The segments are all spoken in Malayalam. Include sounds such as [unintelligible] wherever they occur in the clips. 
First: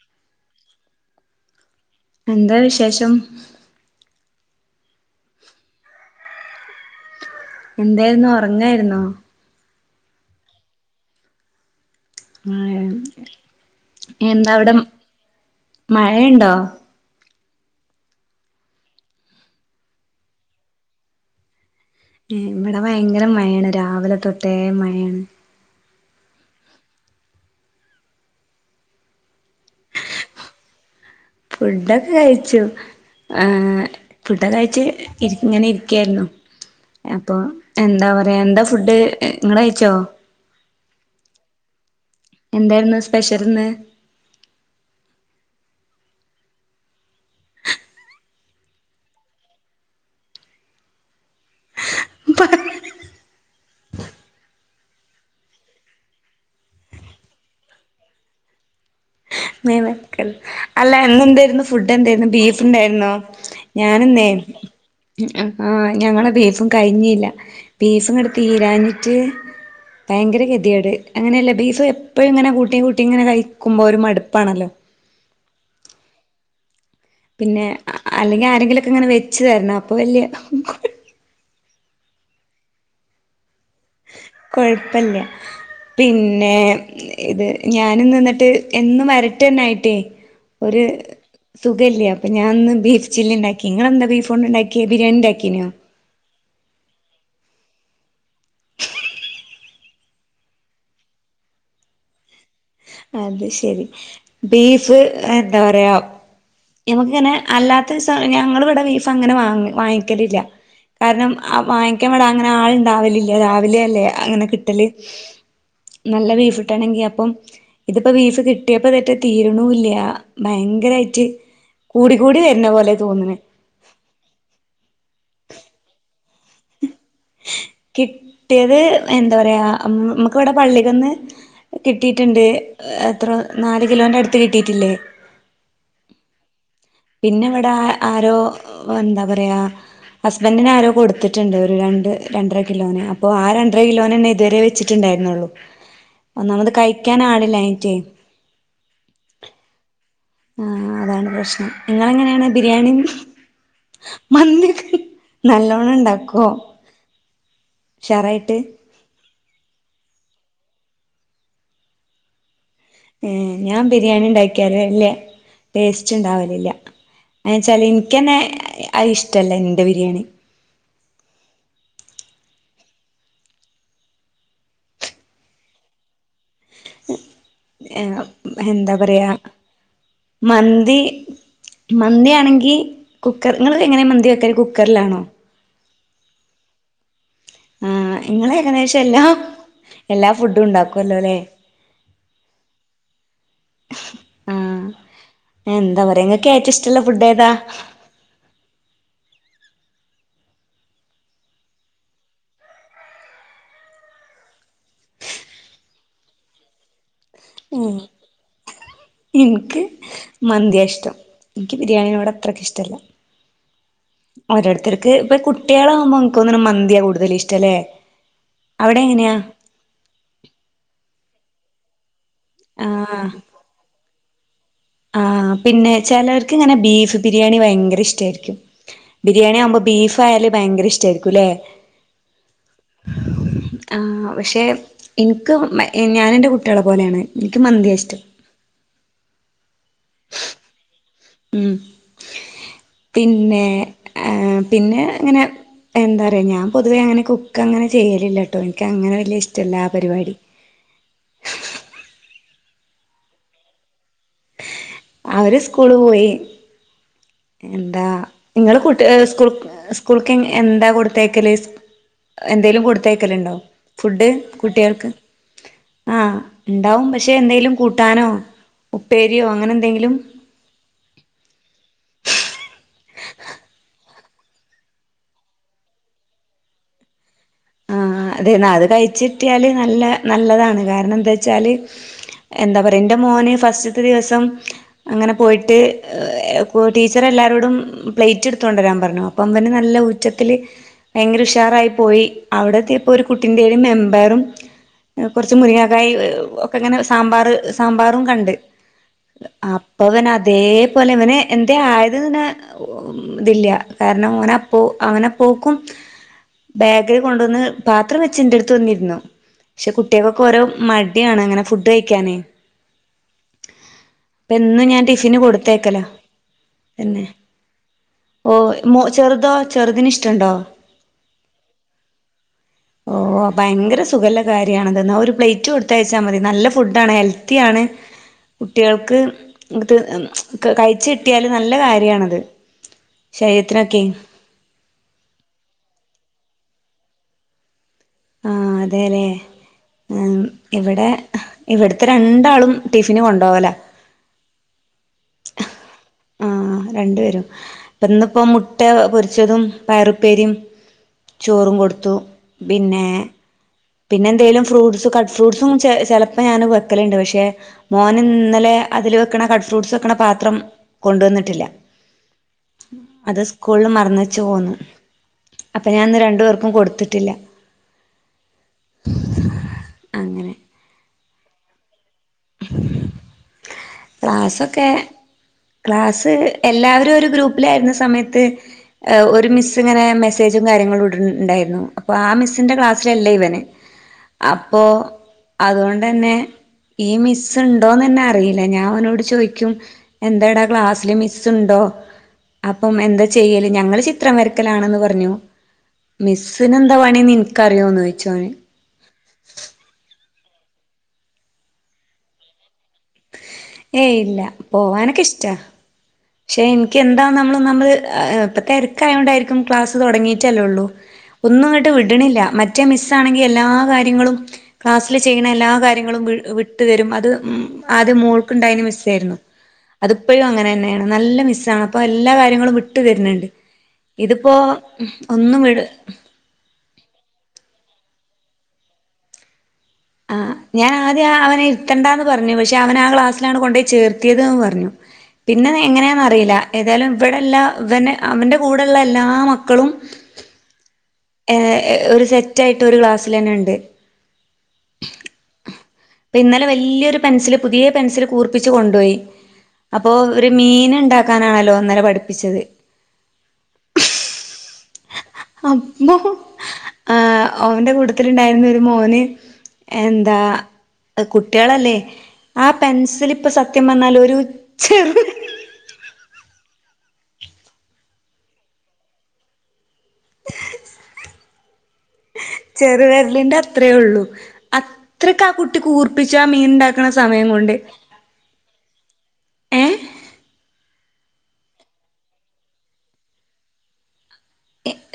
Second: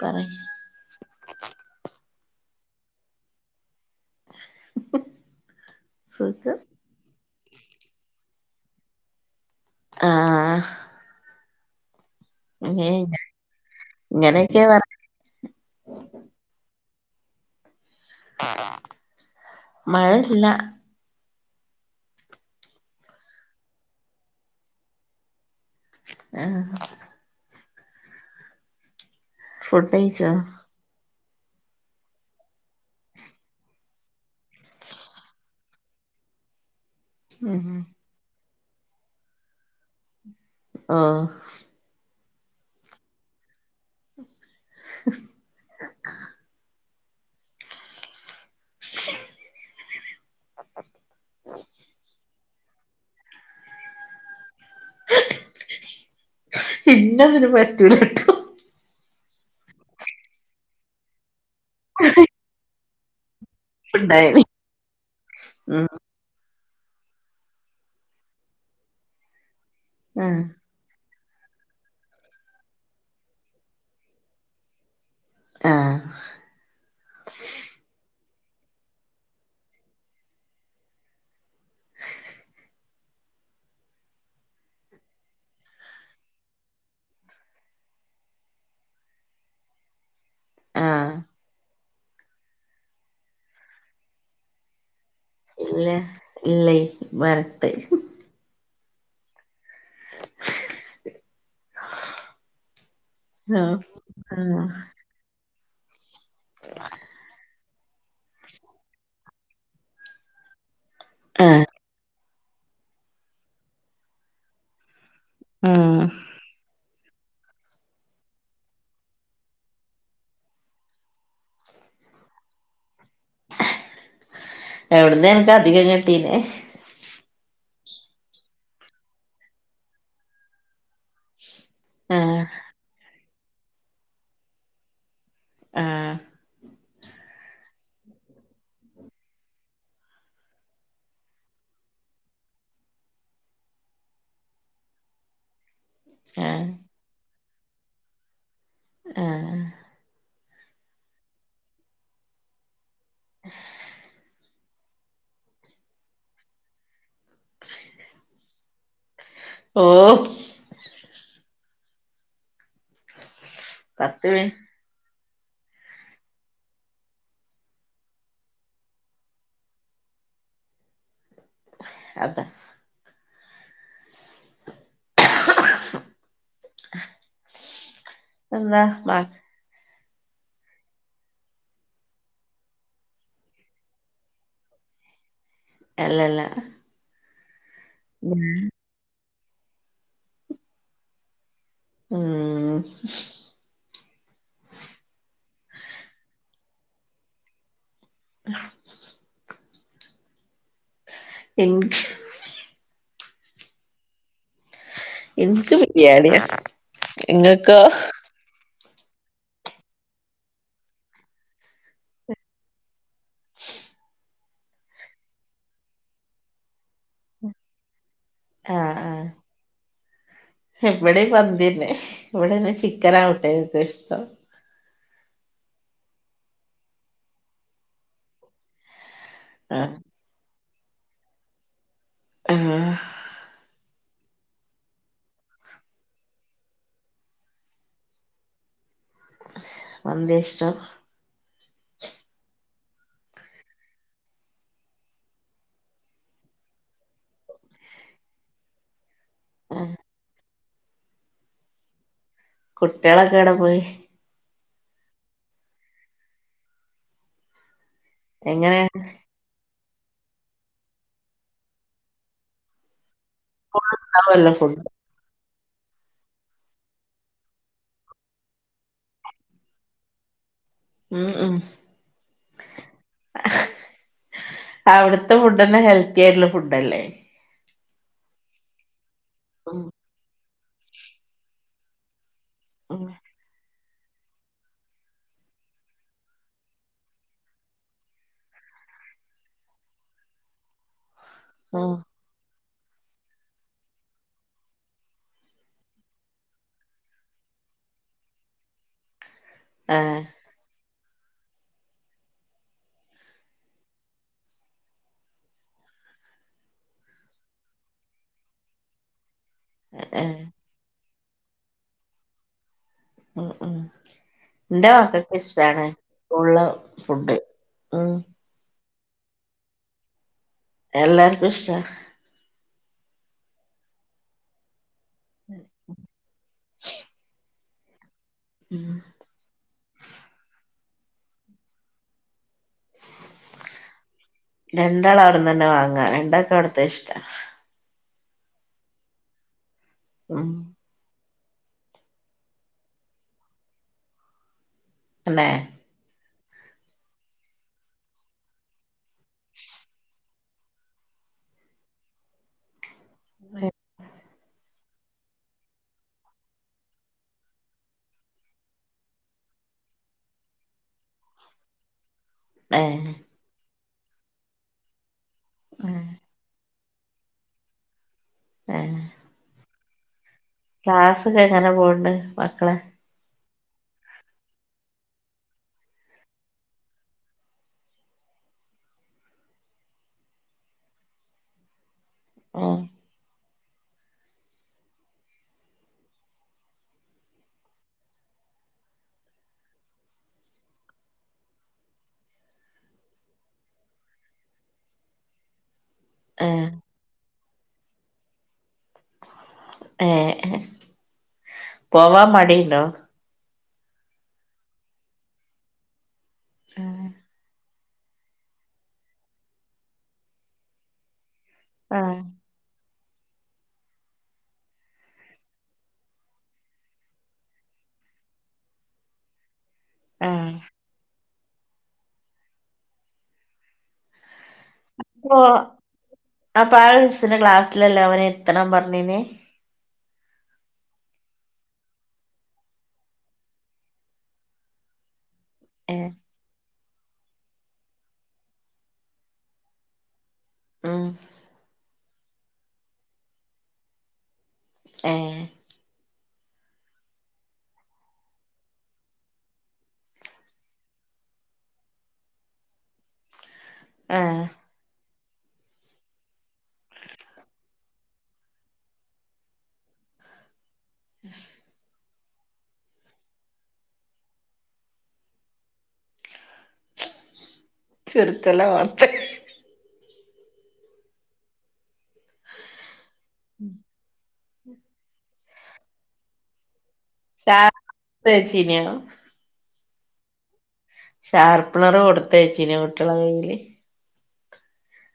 പറയ്‌ എന്താ വിശേഷം സുഖം എന്തായിര്ന്നു ഒർങ്ങായിരുന്നോ ആഹ് ഏ ഇനി എന്താ ഇങ്ങനെയൊക്കെ അവടെ പറ മഴ ഇണ്ടോ മഴ ഇല്ല ഏ ഇവടെ ഭയങ്കര മയേണ് രാവിലെ തൊട്ടേ മയെണ് ആഹ് ഫുഡയ്ച്ചോ ഫുഡൊക്ക കഴിച്ചു ഏ ഫുഡൊക്ക കയ്ച് ഇര് ഇങ്ങനെ ഇരിക്കായിരുന്നു അപ്പൊ ഉം എന്താ പറയാ എന്താ ഫുഡ് ഇങ്ങള് കയിച്ചോ ആഹ് എന്തേയിരുന്നു സ്പെഷ്യല് ഇന്ന് ഇന്ന് ഇന്നെതിന് പറ്റൂലട്ടൊ മേ വക്കല്ലെ അല്ല ഇന്ന് എന്തായിരുന്നു ഫുഡ് എന്തായിരുന്നു ബീഫ് ഉണ്ടായിരുന്നോ ഞാന്ന്നേ ഉണ്ടായിന് ഉം ആഹ് ഞങ്ങളെ ബീഫും കഴിഞീല്ല ബീഫ്ങ്ങട് തീരാഞ്ഞിട്ട് ആഹ് ഭയങ്കര കത്യേട് അങ്ങനെയല്ലേ ബീഫ് എപ്പഴും ഇങ്ങനെ കൂട്ടി കൂട്ടി ഇങ്ങനെ കഴിക്കുമ്പോ ഒരു മടുപ്പാണല്ലോ ആഹ് പിന്നെ ആഹ് അല്ലെങ്കിൽ ആരെങ്കിലൊക്കെങ്ങനെ വെച്ചു തരണം അപ്പോ വല്ല്യ കൊയ്‌ കൊയപ്പല്ല പിന്നെ ഇത് ഞാന് ഇന്ന് ന്നിട്ട് എന്നും വരട്ടന്നായിട്ടേ ഒരു ആഹ് സുഖല്ല്യ അപ്പൊ ഞാനിന്ന് ബീഫ് ചില്ലി ഇണ്ടാക്കി നിങ്ങെന്താ ബീഫോണ്ട് ഇണ്ടാക്കിയെ ബിരിയാണി ഇണ്ടാക്കി ഇല്ല ഇല്ലയ് വരട്ട് അത് ആഹ് ശരി ആഹ് ബീഫ് എന്താ പറയാ ഞമക്കിങ്ങനെ അല്ലാത്ത ദിസ ഞങ്ങൾ ഇവിടെ ബീഫ് അങ്ങനെ വാ വാങ്ങിക്കലില്ല കാരണം ആഹ് വാങ്ങിക്കാന് വടെ അങ്ങനെ ആള്ണ്ടാവലില്ല രാവിലെ അല്ലേ അങ്ങനെ കിട്ടല് ആഹ് നല്ല ബിഫ് കിട്ടണെങ്കി അപ്പം ഇതിപ്പോ ബീഫ് കിട്ടിയപ്പോ ഇതറ്റെ തീര്ണുല്ല ഭയങ്കരായിട്ട് കൂടി കൂടി വരുന്ന പോലെ തോന്ന്ണെ എവിടന്നെ അന്ക്ക് അധികം കിട്ടീനെ കിട്ടിയത് എന്താ പറയാ നമ്മുക്ക് ഇവിടെ പള്ളിക്കന്ന് കിട്ടിയിട്ടുണ്ട് ആഹ് എത്രോ നാല് കിലോന്റെ അടുത്ത് കിട്ടിയിട്ടില്ലേ ആഹ് പിന്നെ ഇവിടെ ആരോ എന്താ പറയാ ഹസ്ബന്റിന് ആരോ കൊടുത്തിട്ടുണ്ട് ഒരു രണ്ട് രണ്ടര കിലോന് അപ്പൊ ആ രണ്ടര കിലോനന്നെ ഇതുവരെ വെച്ചിട്ട് ണ്ടായിരുന്നുള്ളു ആഹ് ഒന്നാമത് കഴിക്കൻ ആളില്ലാഞിറ്റേ ആഹ് ആഹ് ആഹ് അതാണ് പ്രശ്നം നിങ്ങെളെങനെയാണ് ബിരിയാണിം മന്തിയൊക്കെ നല്ലോണം ഇണ്ടാക്കോ ഉഷാറായിട്ട് ഓഹ് ഏഹ് ഞാൻ ബിരിയാണി പത്ത് മിനിറ്റ് ഉണ്ടാക്കിയാല് വല്ല്യ ടേസ്റ്റ്ണ്ടാവലില്ല എന്നച്ചാല് ൻക്കന്നെ അയ്ഷ്ടല്ല ൻ്റെ ബിരിയാണി അതെ ഏഹ് എന്താ പറയാ മന്തി മന്തിയാണെങ്കി കുക്കർ ങ്ങള് എങ്ങനെ മന്തി വെക്കല് കുക്കർലാണോ അല്ലല്ല ആഹ് ഇങ്ങളേകദേശെല്ലാ എല്ലാ ഫുഡു ണ്ടാക്കോല്ലോല്ലേ ഉം ആഹ് എന്ത പറയ ഇങ്ങക്കേറ്റൊ ഇഷ്ടല്ലെ ഫുഡേതാ ഇൻക്ക് ഇൻക്ക് ബിരിയാണിയ ഇങ്ങക്കോ ഇൻക്ക് മന്തിയാഷ്ടം ഇൻക്ക് ബിരിയാണിനോടത്രക്കിഷ്ടല്ല ഓരോര്ത്തര്ക്ക് പ്പൊ കുട്ടിയാളാവുമ്പക്ക് തോന്നുന്നു മന്തിയാ കൂടുതലിഷ്ടല്ലേ അവിടെങ്ങനെയാ ഇവടെ മന്തിയന്നെ ഇവിടെന്നെ ആഹ് ചിക്കനാടകുട്ടിയേക്കിഷ്ടം ആഹ് പിന്നെ ചെലോര്ക്ക്ങ്ങനെ ബീഫ് ബിരിയാണി ഭയങ്കര ഇഷ്ടേര്ക്കും ബിരിയാണിയാവുമ്പോ ആഹ് ബീഫായാല് ഭയങ്കരഷ്ടായിരിക്കുല്ലെ ആഹ് ആഹ പക്ഷെ ഇൻക്ക് ഞാന് ൻ്റെ കുട്ടിയാളെ പോലെണ് ഇക്ക് മന്തിയഷ്ടം മന്ത്യഷ്ടം ഉം പിന്നെ ഏ ഹപിന്നെ ങ്ങനെ എന്തറയാ ഞാൻ പൊതുവേ അങ്ങനെ കുക്കങ്ങനെ ചെയ്യലില്ല ട്ടോ ൻക്കങ്ങനെ വല്യഷ്ടല്ല ആ ആഹ് പരിപാടി കുട്ടിയാളൊക്കെവടെ പോയി അവര് സ്കൂള് പോയി എന്താ എങ്ങനെ ഇങ്ങളെ കുട്ടി ഏ സ്കൂ സ്കൂൾക്ക് എന്താ കൊടുത്തയക്കല് എന്തേലും കൊടുത്തയക്കല്ണ്ടോ ഫുഡ് ഉണ്ടാവല്ലോ ഫുഡ് കുട്ടികൾക്ക് ആഹ് ണ്ടാവും പക്ഷെ എന്തെലും കൂട്ടാനോ ഉപ്പേരിയോ അങ്ങനെന്തെങ്കിലും ഉം ഉം അവിട്ത്തെ ഫുഡന്നെ ഹെൽത്തിയായിട്ട്ള്ള ഫുഡല്ലേ ആഹ് അതെ ന്നാ അത് കയിച്ചിട്ടിയാല് ഉം നല്ല നല്ലതാണ് കാര്ണം ന്താ ച്ചാല് എന്താ പറയ ഉം ന്റെ മോന് ഫസ്റ്റ്ത്തെ ദിവസം അങ്ങനെ പോയിട്ട് ടീച്ചറെല്ലാരോടും പ്ലേറ്റ് ട്ത്തൊണ്ടരാൻ പറഞ്ഞു അപ്പം അവന് നല്ല ഊറ്റത്തില് ഭയങ്കരുഷാറായി ഉം പോയി അവിടത്യപ്പൊരു കുട്ടിന്റീല് കയ്യില്മമ്പയറും കൊർച്ച് മുരിങ്ങക്കായ് ഒക്കെങ്ങനെ സാമ്പാറ് സാമ്പാറും കണ്ട് അപ്പൊ ആഹ് തന്നെ അതേപോലെ ഇവന് എന്തേ ആയത് പിന്നെ ഇതില്ല കാര്ണം ഓനപ്പൊ അവന പോക്കും ബാ ക്കില് കൊണ്ട് വന്ന് പാത്രം വെച്ച് ന്റെട്ത് വന്നിര്ന്നു പക്ഷെ ആഹ് കുട്ടിയൾക്കൊക്കോരോ മ ട്യണ് ങ്ങനെ ഫുഡ് കഴിക്കാന് ഉം ഉം എന്നും ന്റെ ഞാൻ ടിഫിന് മക്കക്കിഷ്ടാണ് കൊടുത്തേക്കല സ്കൂൾലെ ഫുഡ് ഉം ഓഹ മു ചെറുതോ ചെറുതിനിഷ്ടണ്ടോ എല്ലാര്ക്കുഷ്ട ഓഹ ഭയങ്കര സുഖ ള്ള കാര്യണത്ന്നാ ഒരു പ്ലേറ്റ് കൊട്ത്തയ്ച്ചാ മതി നല്ല ഫുഡാണ് ഹെൽ ത്തിയാണ് ഉം കുട്ടിയൾക്ക് അത് കഴിച്ച് കിട്ടിയാല് നല്ല കാര്യണത് ശരീരത്തിനൊക്കെയ് രണ്ടാളവ്ട്ന്നന്നെ വാങ്ങാ രണ്ടക്കവ്ട്ത്തെഷ്ടാ ആഹ് അതേലേ ഉം ഇവിടെ ഇവിടത്തെ രണ്ടാളും ടിഫിന് കൊണ്ടാവല തന്നെ ആഹ രണ്ട പേരും ഇന്നിപ്പോ മുട്ട പൊരിച്ചതും പയറുപ്പേരിയും ചോറും കൊടുത്തു പിന്നെ അ പിന്നെ എന്തെലും ഫ്രൂട്സ് കട്ട് ഫ്രൂട്ട്സും ചെലപ്പോ ഞാൻ വെക്കലുണ്ട് പക്ഷെ മോന് ഇന്നലെ അതില് വെക്കണ കട്ട് ഫ്രൂട്ട്സ് വെക്കണ പാത്രം കൊണ്ടുവന്നിട്ടില്ല. ഏഹ് അത് സ്കൂളില് മറന്ന് വെച്ച് പോന്നു. അപ്പ ഞാൻന്ന് രണ്ടു പേർക്കും കൊടുത്തിട്ടില്ല. അങ്ങനെ ക്ലാസ് ഒക്കെ എങ്ങനെ പോണ് ണ്ട് മക്കളെ? ക്ലാസ് ഒക്കെ ക്ലാസ്സ് എല്ലാവരും ഒരു ഗ്രൂപ്പിലായിരുന്ന സമയത്ത് ഏഹ് ഒരു മിസ് ഇങ്ങനെ മെസ്സേജും കാര്യങ്ങളും ഇടുണ്ടായിരുന്നു. അപ്പോ ആ മിസിന്റെ ഏഹ് ക്ലാ സ്സല്ല ഇവന് അപ്പോ അതോണ്ടന്നെ ഈ മിസ്സ് ഇണ്ടോന്നന്നെ അറിയ് ല്ല ഞാൻ ഓനോട് ചോയ്ക്കും എന്തേടാ ക്ലാസ്സില് മിസ്സ്ണ്ടോ? അപ്പം എന്താ ചെയ്യല്? ഞങ്ങള് ചിത്രം വരക്കലാണ്ന്ന് പറഞ്ഞു. മിസ്സിനെന്താ പണീന്ന് ഇനിക്കറിയോന്ന് ചോദിച്ച് ഓന് ഏഹ് പോവാൻ മടിണ്ടോ? ഏയ് ഇല്ല. പോവാനൊക്കെ ഇഷ്ടാ. പക്ഷേ എനിക്ക് ആഹ് എന്താ നമ്മള് നമ്മൾ ആഹ് ഇപ്പ തെരക്കായോണ്ടായിരിക്കും. ക്ലാസ്സ് തൊടങ്ങിട്ടല്ലേ ഉള്ളൂ ഒന്നുംങ്ങട്ട് ആഹ് വിടണ്ല്ല്യ. മറ്റേ മിസ്സാണെങ്കിൽ എല്ലാ കാര്യങ്ങളും ക്ലാസ്സില് ചെയ്യുന്ന എല്ലാ കാര്യങ്ങളും വി വിട്ടുതരും. അത് ഉം ആദ്യം മോൾക്ക്ണ്ടായ്ന മിസ്സേയിരുന്നു. [inaudible] അതിപ്പഴും അങ്ങനന്നേണ്. നല്ല മിസ്സാണ് അപ്പോ എല്ലാ കാര്യങ്ങളും വിട്ടു തരുന്നുണ്ട്. ഇതിപ്പോ ഒന്നും വിട് അപ്പ ആഹ് മിസിന്റെ ക്ലാസ്സിലല്ലേ അവനേ ഇരുത്തണം പറഞ്ഞേനേ? ആഹ് ഞാനാ ആദ്യ ആഹ് അവനെ ഇരുത്തണ്ടാന്ന് പറഞ്ഞു. പക്ഷേ അവനെ ആഹ് ക്ലാസ്സിലാണ് കൊണ്ടയി ചേർത്തിയത് ന്ന് പറഞ്ഞു. [inaudible] പിന്നെ ഏഹ് എങ്ങനെയാന്നറിയില്ല. ഏതായാലും ഇവടെ എല്ലാ ഇവന് അവൻ്റെ കൂടെള്ള എല്ലാ മക്കളും ആഹ് ഏഹ് ഒരു സെറ്റ് ആയിട്ട് ഒരു ക്ലാസ്സിലെന്നെ ഇണ്ട് ഏഹ് ഇപ്പ ഇന്നലെ വെല്ലിയൊരു പെൻസില്, പുതിയ പെൻസില് കൂർപ്പിച്ച്കൊണ്ടോയി അപ്പോ ഒര് മീൻ ഇണ്ടാക്കാനാണല്ലോ ഇന്നല പഠിപ്പിച്ചത് ആഹ് അപ്പോ ആഹ് ഓന്റെ കൂട്ടത്തില്ണ്ടായിരുന്ന ഒരു മോന് എന്താ കുട്ടികളല്ലേ? ആഹ് പെൻസിലിപ്പ സത്യം പർഞ്ഞാല് ഒരു ചെറ്യ ചിർക്കല്ലേ ഓർത്ത് ചെറുവെര്ലിന്റെ അത്രയേ ഉള്ളു. അത്രക്കാ കുട്ടി കൂർപ്പിച്ചാ മീൻണ്ടാ ണ സമയം കൊണ്ട് തേച്ചീനോ ഏഹ് ഷാർപ്പ്നർ കൊടുത്തയ്ച്ചീനോ കുട്ട്യോള കയ്യില്?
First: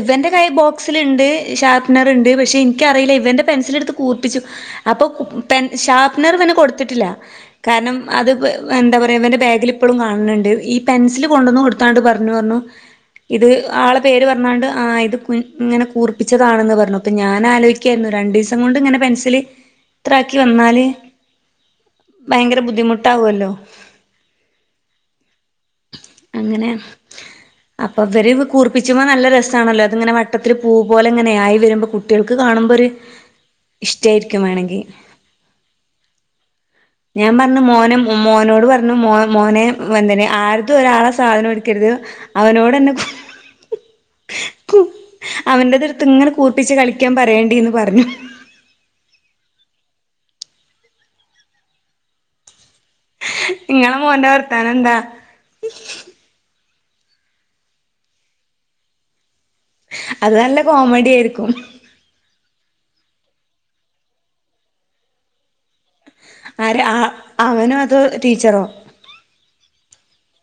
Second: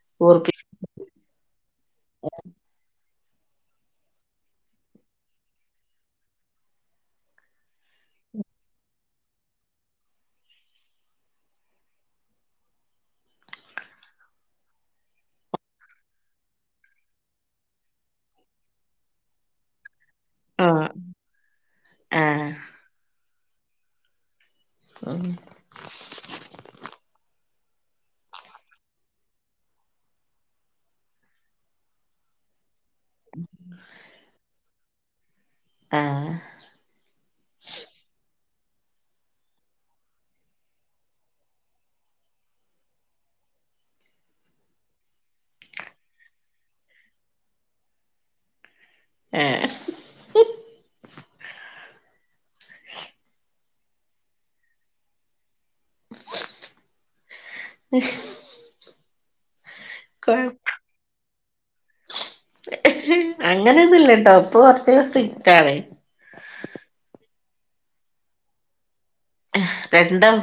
ഇവന്റെ കൈ ബോ കൂർപ്പിച്ച് ക്സിലുണ്ട് ഷാർപ്നർണ്ട്. പക്ഷേ ഇൻക്കറിയില്ല. ഇവന്റെ പെൻസിലെടുത്ത് കൂർപ്പിച്ചു അപ്പോ കു പെൻ ഷാർപ്പ്നറ് ഇവന് കൊടുത്തിട്ടില്ല കാരണം അത്പ്പോ എന്താ പറയാ ഇവന്റെ ബാഗില് ഇപ്പളും കാണുന്നുണ്ട്. ഈ പെൻസില് കൊണ്ടോന്ന് കൊടു ത്താണ്ട് പറഞ്ഞു പറഞ്ഞു. ഇത് ആളെ പേര് പറഞ്ഞാണ്ട് ആഹ് ഇത് പ് ഇങ്ങനെ കൂർപ്പിച്ചതാണെന്ന് പറഞ്ഞു. അപ്പോ ഞാനാലോയ്ക്കയിരുന്നു. രണ്ടീസം കൊണ്ട് ഇങ്ങനെ പെൻസില് [inaudible] ഇതാക്കി വന്നാല് ആഹ് ആഹ് ഭയങ്കര ബുദ്ധിമുട്ടാവുല്ലോ ഉം അങ്ങനെ അപ്പൊ ഇവര് കൂർ പിച്ചുമ്പോ നല്ല രസാണല്ലോ അത്ങ്ങനെ വട്ടത്തില് പൂ പോലെങ്ങനെ ആയി വെരുമ്പോ കുട്ട്യെൾക്ക് കാണുമ്പൊര് ഇഷ്ട്ടേയിരിക്കും വേണെങ്കി. ആഹ് ഞാം പർഞ്ഞ് മോനും മ് മോനോട് പർ ന് മോ മോനെ വന്തനെ ആര്തും ഒരാളെ സാധനൂട്ക്കര്ത് അവനോടെന്നെ അവന്റെത്ത്ട്ത്ങ്ങെ കൂർപ്പിച്ച് കളിക്ക്യാൻ പറയേണ്ടിന്ന് പർഞ്ഞു. ഏഹ് ആ ഇങ്ങളെ മോന്റെ വർത്താനെന്താ? അ അത് നല്ല കോമഡ്യായിരിക്കും. അങ്ങനൊന്നുല്ലട്ടോ ഇപ്പോ കൊർച്ചൊരു സ്ട്രിക്റ്റാണ്. ആര് ആ അവനോ അതോ ടീച്ചറോ? രണ്ടും.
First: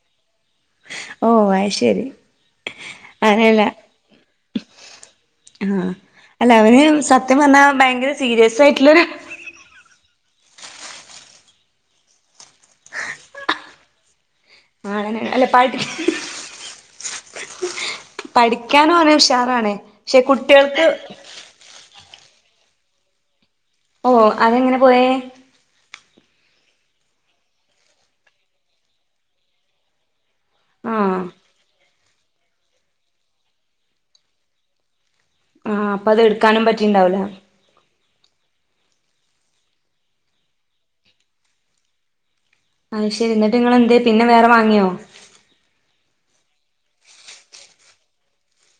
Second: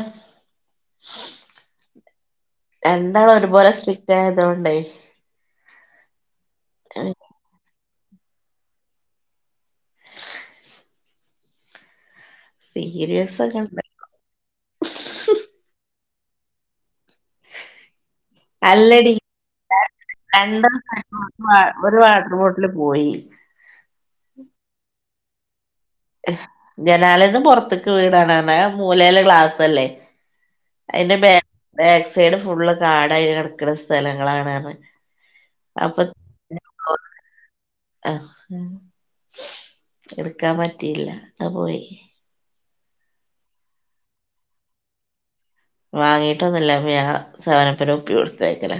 ഓഹ് അയ് ശെരി. രണ്ടാളു ഒരുപോലെ സ്ട്രിക്റ്റായതൊണ്ടേ ആഹ് അല്ല അവന് സത്യം പർഞ്ഞാ ഭയങ്കര സീര്യസായിട്ട് [unintelligible] സീര്യസൊക്കെണ്ട്. ആണനെ അല്ലെ പഠി പഠിക്ക്യാനോന് അല്ലടി ഉഷാറാണ് പക്ഷെ കുട്ട്യെൾക്ക് ഏഹ് ഒരു വാട്ടർ ബോട്ട്ല് പോയി. ഓഹ് അതെങ്ങനെ പോയേ? ജനാലേന്ന് പൊർത്ത്ക്ക് വീണാണർഞ്ഞ് ആ മൂലേലെ ക്ലാസല്ലേ. അയ്ന്റെ ആഹ് ബേ ബേക്ക് സൈഡ് ഫുള്ള് കാടായി കെടക്ക്ണ സ്ഥലങ്ങളാണ ർഞ്ഞ്. ആഹ് അപ്പത് ട്ക്കാനും പറ്റിണ്ടാവൂല. ആഹ് എട്ക്കാൻ പറ്റിയില്ല അത് പോയി. അയ് ശെരി ന്നട്ട് നിങ്ങളെന്തേ പിന്നെ വേറെ വാങ്ങ്യോ? വാങ്ങീട്ടൊന്നുല്ല ഇപ്പ ഞാ സെവനപ്പ്ൻ്റെ കുപ്പി കൊട്ത്തയ്ക്കല.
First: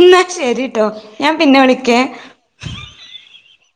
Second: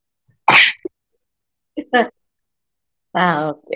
എന്നാ ശെരിട്ടോ ഞാൻ പിന്നെ വിളിക്കേ. ആഹ് ഓ